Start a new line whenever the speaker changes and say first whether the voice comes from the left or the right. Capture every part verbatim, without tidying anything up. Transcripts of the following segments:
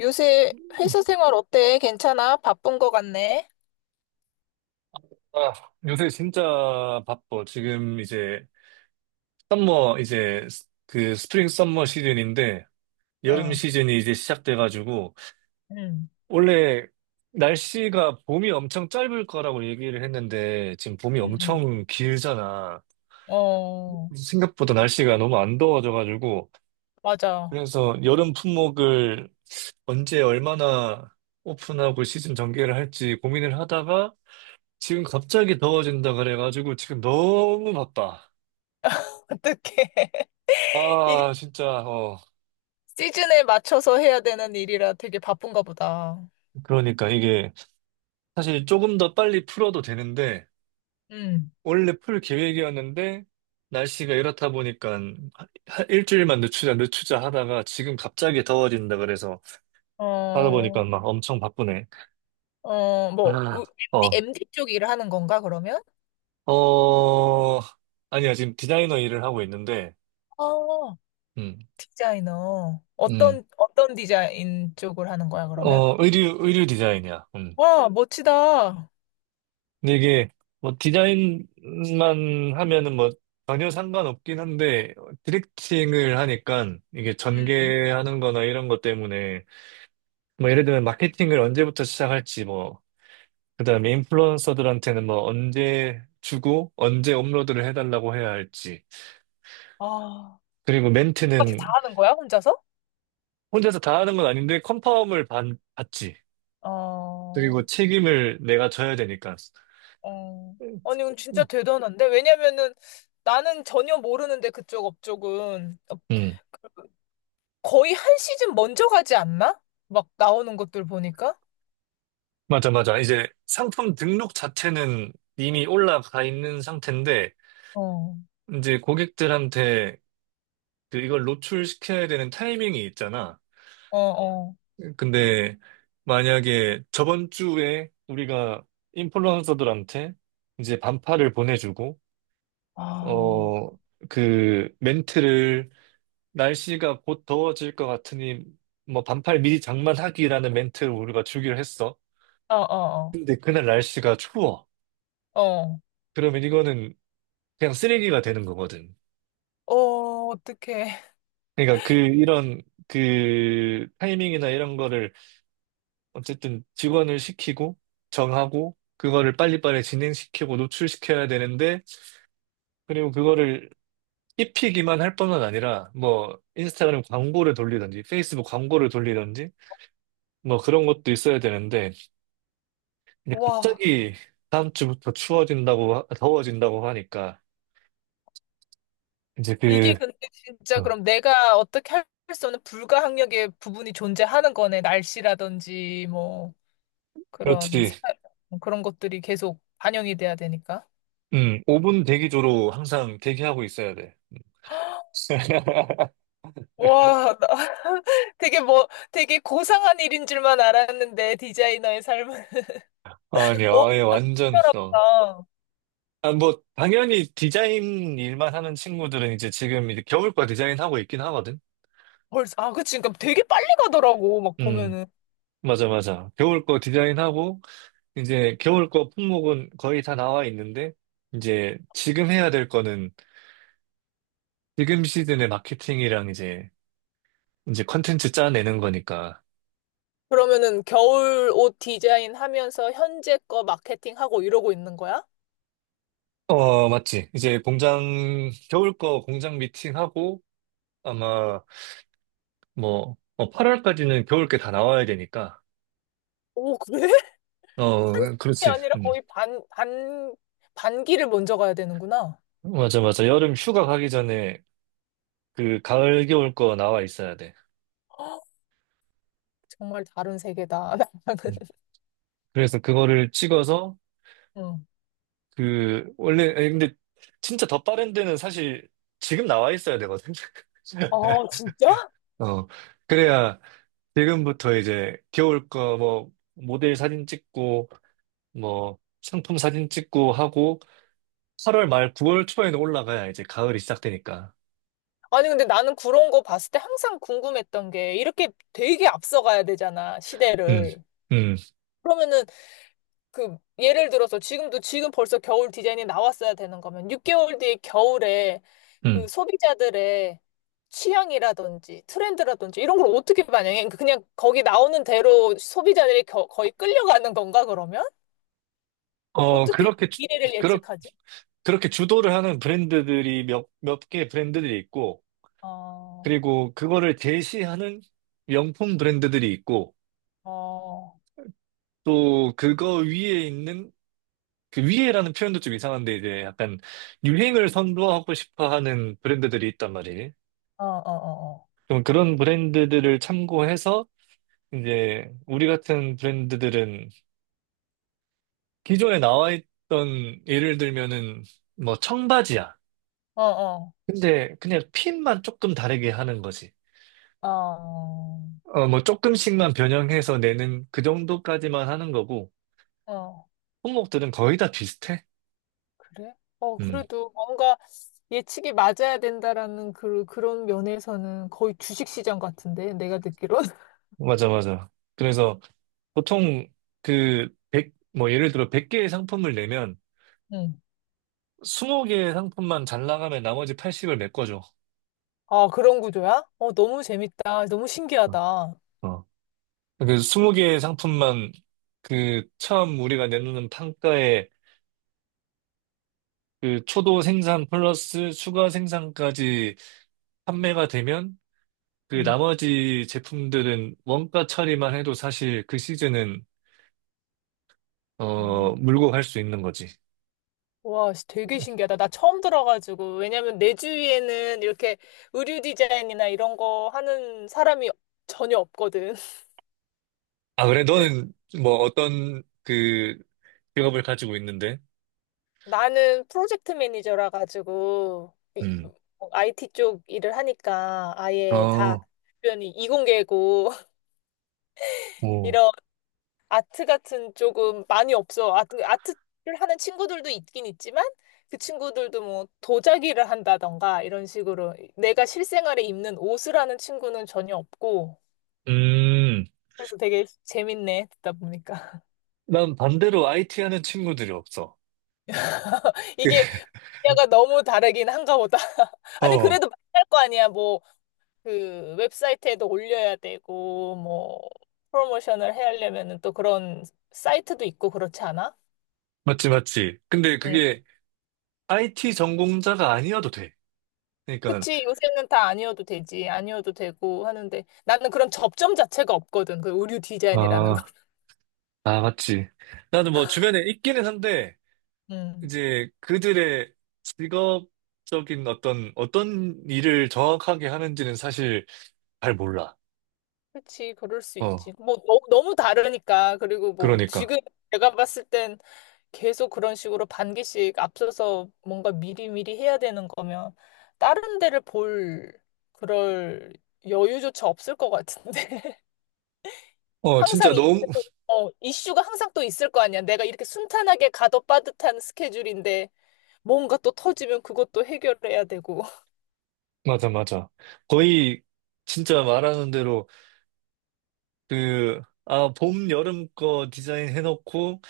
left: 요새 회사 생활 어때? 괜찮아? 바쁜 거 같네?
right: 아, 요새 진짜 바빠. 지금 이제 썸머 이제 스- 그 스프링 썸머 시즌인데 여름
left: 어,
right: 시즌이 이제 시작돼가지고
left: 응,
right: 원래 날씨가 봄이 엄청 짧을 거라고 얘기를 했는데 지금 봄이
left: 응, 응.
right: 엄청 길잖아.
left: 어,
right: 생각보다 날씨가 너무 안 더워져가지고
left: 맞아.
right: 그래서 여름 품목을 언제 얼마나 오픈하고 시즌 전개를 할지 고민을 하다가 지금 갑자기 더워진다 그래가지고 지금 너무 바빠.
left: 어떡해. 이게
right: 아, 진짜, 어,
left: 시즌에 맞춰서 해야 되는 일이라 되게 바쁜가 보다.
right: 그러니까 이게 사실 조금 더 빨리 풀어도 되는데,
left: 응,
right: 원래 풀 계획이었는데, 날씨가 이렇다 보니까 하- 하- 일주일만 늦추자, 늦추자 하다가 지금 갑자기 더워진다 그래서 하다
left: 어,
right: 보니까 막 엄청 바쁘네.
left: 어, 뭐,
right: 아,
left: 우-
right: 어,
left: 엠디, 엠디 쪽 일을 하는 건가, 그러면?
right: 어, 아니야, 지금 디자이너 일을 하고 있는데,
left: 어,
right: 음,
left: 디자이너.
right: 음,
left: 어떤, 어떤 디자인 쪽을 하는 거야, 그러면?
right: 어, 의류, 의류 디자인이야.
left: 와, 멋지다.
right: 근데 이게 뭐 디자인만 하면은 뭐 전혀 상관없긴 한데 디렉팅을 하니까 이게
left: 응,
right: 전개하는 거나 이런 것 때문에 뭐 예를 들면 마케팅을 언제부터 시작할지 뭐 그다음에 인플루언서들한테는 뭐 언제 주고 언제 업로드를 해달라고 해야 할지
left: 아,
right: 그리고
left: 까지 다
right: 멘트는
left: 하는 거야, 혼자서?
right: 혼자서 다 하는 건 아닌데 컨펌을 받, 받지.
left: 어.
right: 그리고 책임을 내가 져야 되니까
left: 어. 아니, 이건 진짜 대단한데? 왜냐면은 나는 전혀 모르는데 그쪽 업적은
right: 음.
left: 거의 한 시즌 먼저 가지 않나? 막 나오는 것들 보니까?
right: 맞아, 맞아. 이제 상품 등록 자체는 이미 올라가 있는 상태인데,
left: 어,
right: 이제 고객들한테 그 이걸 노출시켜야 되는 타이밍이 있잖아.
left: 어, 어.
right: 근데 만약에 저번 주에 우리가 인플루언서들한테 이제 반팔을 보내주고,
left: 아,
right: 어, 그 멘트를 날씨가 곧 더워질 것 같으니 뭐 반팔 미리 장만하기라는 멘트를 우리가 주기로 했어.
left: 어, 어,
right: 근데 그날 날씨가 추워.
left: 어. 어,
right: 그러면 이거는 그냥 쓰레기가 되는 거거든.
left: 어, 어떡해.
right: 그러니까 그 이런 그 타이밍이나 이런 거를 어쨌든 직원을 시키고 정하고 그거를 빨리빨리 진행시키고 노출시켜야 되는데 그리고 그거를 입히기만 할 뿐만 아니라 뭐 인스타그램 광고를 돌리든지 페이스북 광고를 돌리든지 뭐 그런 것도 있어야 되는데 이제
left: 와.
right: 갑자기 다음 주부터 추워진다고 하- 더워진다고 하니까 이제 그
left: 이게 근데 진짜
right: 어,
left: 그럼 내가 어떻게 할 수 없는 불가항력의 부분이 존재하는 거네. 날씨라든지 뭐 그런
right: 그렇지.
left: 사- 뭐 그런 것들이 계속 반영이 돼야 되니까.
right: 음 오 분 대기조로 항상 대기하고 있어야 돼.
left: 와, 나 되게 뭐, 되게 고상한 일인 줄만 알았는데, 디자이너의 삶은.
right: 아니요,
left: 어,
right: 아예 완전, 어.
left: 희한하다.
right: 아, 뭐, 당연히 디자인 일만 하는 친구들은 이제 지금 이제 겨울 거 디자인하고 있긴 하거든?
left: 벌써, 아, 그치. 그러니까 되게 빨리 가더라고, 막
right: 음,
left: 보면은.
right: 맞아, 맞아. 겨울 거 디자인하고, 이제 겨울 거 품목은 거의 다 나와 있는데, 이제 지금 해야 될 거는 지금 시즌의 마케팅이랑 이제, 이제 컨텐츠 짜내는 거니까.
left: 그러면은 겨울 옷 디자인 하면서 현재 거 마케팅하고 이러고 있는 거야?
right: 어, 맞지. 이제 공장, 겨울 거 공장 미팅하고, 아마 뭐, 팔 월까지는 겨울 게 다 나와야 되니까.
left: 오, 그래? 한
right: 어,
left: 시즌이
right: 그렇지.
left: 아니라
right: 음.
left: 거의 반, 반, 반기를 먼저 가야 되는구나.
right: 맞아, 맞아. 여름 휴가 가기 전에 그 가을, 겨울 거 나와 있어야 돼.
left: 헉, 정말 다른 세계다. 나랑은.
right: 음. 그래서 그거를 찍어서
left: 응.
right: 그, 원래, 아니, 근데 진짜 더 빠른 데는 사실 지금 나와 있어야 되거든.
left: 아, 진짜?
right: 어, 그래야 지금부터 이제 겨울 거 뭐 모델 사진 찍고 뭐 상품 사진 찍고 하고 팔 월 말 구 월 초에는 올라가야 이제 가을이 시작되니까.
left: 아니, 근데 나는 그런 거 봤을 때 항상 궁금했던 게, 이렇게 되게 앞서가야 되잖아,
right: 음,
left: 시대를.
right: 음,
left: 그러면은 그 예를 들어서 지금도 지금 벌써 겨울 디자인이 나왔어야 되는 거면 육 개월 뒤에 겨울에
right: 음.
left: 그 소비자들의 취향이라든지 트렌드라든지 이런 걸 어떻게 반영해? 그 그냥 거기 나오는 대로 소비자들이 겨- 거의 끌려가는 건가 그러면?
right: 어,
left: 어떻게
right: 그렇게,
left: 미래를 예측하지?
right: 그렇게 주도를 하는 브랜드들이 몇, 몇 개 브랜드들이 있고,
left: 어,
right: 그리고 그거를 제시하는 명품 브랜드들이 있고,
left: 어, 어,
right: 또 그거 위에 있는, 그 위에라는 표현도 좀 이상한데, 이제 약간 유행을 선도하고 싶어 하는 브랜드들이 있단 말이에요.
left: 어, 어,
right: 그럼 그런 브랜드들을 참고해서, 이제 우리 같은 브랜드들은 기존에 나와 있던 예를 들면은 뭐 청바지야.
left: 어, 어,
right: 근데 그냥 핀만 조금 다르게 하는 거지.
left: 어, 어,
right: 어, 뭐 조금씩만 변형해서 내는 그 정도까지만 하는 거고,
left: 어.
right: 품목들은 거의 다 비슷해.
left: 그래? 어,
right: 음,
left: 그래도 뭔가 예측이 맞아야 된다라는 그, 그런 면에서는 거의 주식시장 같은데, 내가 듣기론.
right: 맞아, 맞아. 그래서 보통 그 백 뭐 예를 들어 백 개의 상품을 내면
left: 응.
right: 스무 개의 상품만 잘 나가면 나머지 팔십을 메꿔줘.
left: 아, 그런 구조야? 어, 너무 재밌다. 너무
right: 어,
left: 신기하다.
right: 어. 그 스무 개의 상품만 그 처음 우리가 내놓는 판가에 그 초도 생산 플러스 추가 생산까지 판매가 되면 그
left: 응.
right: 나머지 제품들은 원가 처리만 해도 사실 그 시즌은
left: 어,
right: 어, 물고 갈 수 있는 거지.
left: 와, 씨, 되게 신기하다. 나 처음 들어가지고. 왜냐면 내 주위에는 이렇게 의류 디자인이나 이런 거 하는 사람이 전혀 없거든.
right: 아, 그래? 너는 뭐 어떤 그 직업을 가지고 있는데?
left: 나는 프로젝트 매니저라 가지고 이-
right: 음.
left: 아이티 쪽 일을 하니까 아예 다
right: 어,
left: 주변이 이공계고
right: 뭐.
left: 이런 아트 같은 조금 많이 없어. 아트, 아트를 하는 친구들도 있긴 있지만 그 친구들도 뭐 도자기를 한다던가 이런 식으로 내가 실생활에 입는 옷을 하는 친구는 전혀 없고
right: 음.
left: 그래서 되게 재밌네 듣다 보니까
right: 난 반대로 아이티 하는 친구들이 없어. 그,
left: 이게 분야가 너무 다르긴 한가 보다. 아니
right: 어,
left: 그래도 만날 거 아니야. 뭐 그 웹사이트에도 올려야 되고 뭐 프로모션을 해야 하려면은 또 그런 사이트도 있고 그렇지 않아?
right: 맞지, 맞지. 근데 그게 아이티 전공자가 아니어도 돼. 그러니까,
left: 그치, 요새는 다 아니어도 되지. 아니어도 되고 하는데. 나는 그런 접점 자체가 없거든. 그 의류 디자인이라는 거.
right: 아, 아, 맞지. 나는 뭐 주변에 있기는 한데,
left: 음.
right: 이제 그들의 직업적인 어떤, 어떤 일을 정확하게 하는지는 사실 잘 몰라.
left: 그치, 그럴 수
right: 어,
left: 있지. 뭐, 너, 너무 다르니까. 그리고 뭐,
right: 그러니까.
left: 지금 내가 봤을 땐 계속 그런 식으로 반기씩 앞서서 뭔가 미리미리 해야 되는 거면 다른 데를 볼 그럴 여유조차 없을 것 같은데.
right: 어, 진짜
left: 항상 이,
right: 너무,
left: 어, 이슈가 항상 또 있을 거 아니야. 내가 이렇게 순탄하게 가도 빠듯한 스케줄인데. 뭔가 또 터지면 그것도 해결해야 되고.
right: 맞아, 맞아. 거의, 진짜 말하는 대로, 그, 아, 봄, 여름 거 디자인 해놓고,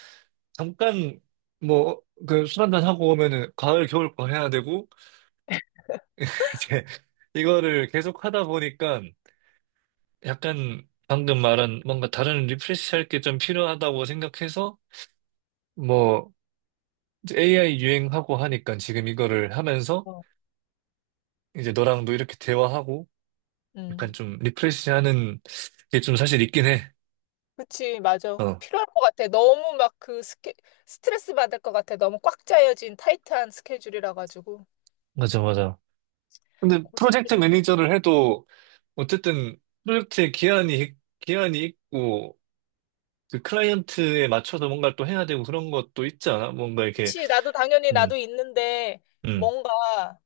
right: 잠깐, 뭐, 그, 술 한잔 하고 오면은, 가을, 겨울 거 해야 되고, 이제, 이거를 계속 하다 보니까, 약간, 방금 말한, 뭔가 다른 리프레시 할 게 좀 필요하다고 생각해서, 뭐, 이제 에이아이 유행하고 하니까, 지금 이거를 하면서,
left: 어,
right: 이제 너랑도 이렇게 대화하고, 약간
left: 음.
right: 좀 리프레시 하는 게 좀 사실 있긴 해.
left: 그치, 맞아. 그
right: 어.
left: 필요할 것 같아. 너무 막 그 스케, 스트레스 받을 것 같아. 너무 꽉 짜여진 타이트한 스케줄이라 가지고.
right: 맞아, 맞아. 근데
left: 고생이
right: 프로젝트
left: 많아.
right: 매니저를 해도 어쨌든 프로젝트에 기한이, 기한이 있고 그 클라이언트에 맞춰서 뭔가를 또 해야 되고 그런 것도 있지 않아? 뭔가 이렇게,
left: 그치, 나도 당연히
right: 음,
left: 나도 있는데,
right: 음.
left: 뭔가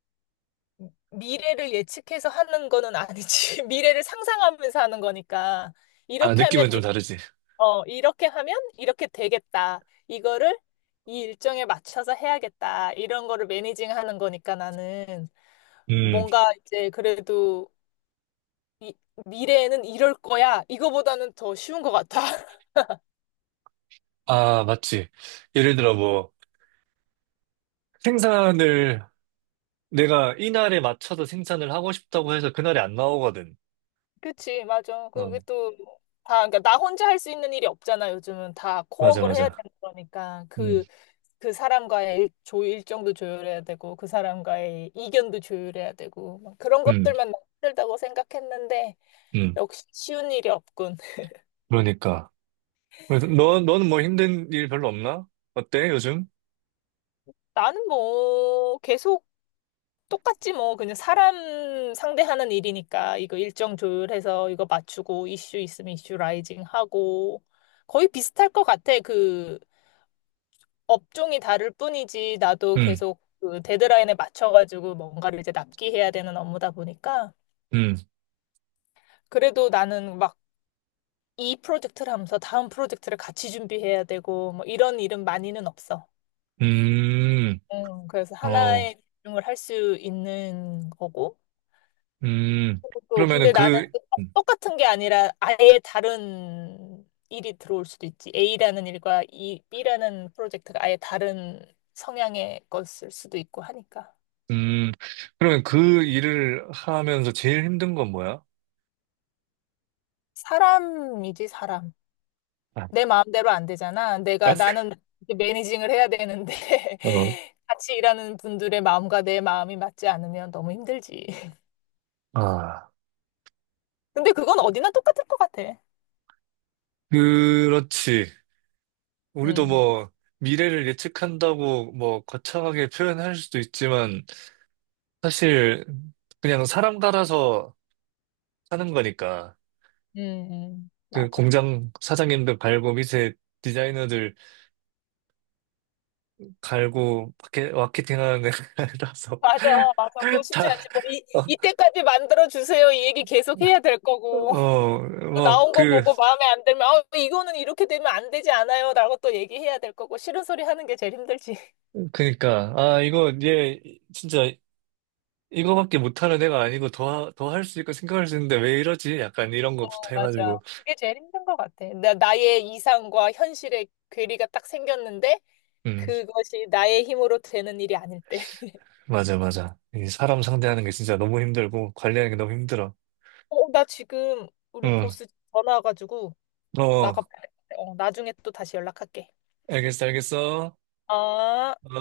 left: 미래를 예측해서 하는 거는 아니지. 미래를 상상하면서 하는 거니까.
right: 아,
left: 이렇게 하면,
right: 느낌은
left: 이-
right: 좀 다르지.
left: 어, 이렇게 하면 이렇게 되겠다. 이거를 이 일정에 맞춰서 해야겠다. 이런 거를 매니징 하는 거니까 나는.
right: 음.
left: 뭔가 이제 그래도 이, 미래에는 이럴 거야. 이거보다는 더 쉬운 것 같아.
right: 아, 맞지. 예를 들어 뭐 생산을 내가 이날에 맞춰서 생산을 하고 싶다고 해서 그날에 안 나오거든.
left: 그치, 맞아.
right: 어,
left: 그게 또 다, 그러니까 나 혼자 할 수 있는 일이 없잖아. 요즘은 다
right: 맞아,
left: 코업을 해야
right: 맞아.
left: 되는 거니까.
right: 음,
left: 그, 그 사람과의 일, 조, 일정도 조율해야 되고, 그 사람과의 이견도 조율해야 되고, 막 그런
right: 음,
left: 것들만 너무 힘들다고 생각했는데,
right: 음.
left: 역시 쉬운 일이 없군.
right: 그러니까. 그래서 너, 너는 뭐 힘든 일 별로 없나? 어때, 요즘?
left: 나는 뭐, 계속 똑같지 뭐 그냥 사람 상대하는 일이니까 이거 일정 조율해서 이거 맞추고 이슈 있으면 이슈 라이징 하고 거의 비슷할 것 같아. 그 업종이 다를 뿐이지 나도
right: 음,
left: 계속 그 데드라인에 맞춰가지고 뭔가를 이제 납기해야 되는 업무다 보니까
right: 음.
left: 그래도 나는 막 이 프로젝트를 하면서 다음 프로젝트를 같이 준비해야 되고 뭐 이런 일은 많이는 없어.
right: 음,
left: 음, 그래서
right: 어,
left: 하나에 집중을 할 수 있는 거고.
right: 음.
left: 또
right: 그러면은
left: 근데 나는
right: 그,
left: 그 똑- 똑같은 게 아니라 아예 다른 일이 들어올 수도 있지. A라는 일과 이 B라는 프로젝트가 아예 다른 성향의 것일 수도 있고 하니까.
right: 음, 그러면 그 일을 하면서 제일 힘든 건 뭐야?
left: 사람이지, 사람.
right: 아,
left: 내 마음대로 안 되잖아.
right: 아,
left: 내가 나는 이제 매니징을 해야 되는데
right: 어,
left: 같이 일하는 분들의 마음과 내 마음이 맞지 않으면 너무 힘들지.
right: 아,
left: 근데 그건 어디나 똑같을 것 같아.
right: 그렇지. 우리도
left: 음,
right: 뭐, 미래를 예측한다고 뭐, 거창하게 표현할 수도 있지만, 사실, 그냥 사람 갈아서 사는 거니까.
left: 음, 음.
right: 그
left: 맞아.
right: 공장 사장님들 갈고, 밑에 디자이너들 갈고, 마케, 마케팅 하는 애라서.
left: 맞아, 맞아. 그거 쉽지
right: 다,
left: 않지. 뭐, 이,
right: 어,
left: 이때까지 만들어주세요. 이 얘기 계속 해야 될 거고.
right: 어,
left: 또
right: 막,
left: 나온 거
right: 그,
left: 보고 마음에 안 들면, 아, 이거는 이렇게 되면 안 되지 않아요. 라고 또 얘기해야 될 거고. 싫은 소리 하는 게 제일 힘들지.
right: 그니까, 아, 이거, 얘, 진짜, 이거밖에 못하는 애가 아니고, 더, 더 할 수 있고 생각할 수 있는데, 왜 이러지? 약간 이런
left: 어,
right: 거부터
left: 맞아.
right: 해가지고,
left: 그게 제일 힘든 것 같아. 나, 나의 이상과 현실의 괴리가 딱 생겼는데,
right: 음,
left: 그것이 나의 힘으로 되는 일이 아닐 때.
right: 맞아, 맞아. 이 사람 상대하는 게 진짜 너무 힘들고, 관리하는 게 너무 힘들어.
left: 어, 나 지금 우리
right: 응,
left: 보스 전화 와가지고
right: 어,
left: 나가봐야 돼. 어, 나중에 또 다시 연락할게.
right: 알겠어, 알겠어. 어.
left: 아.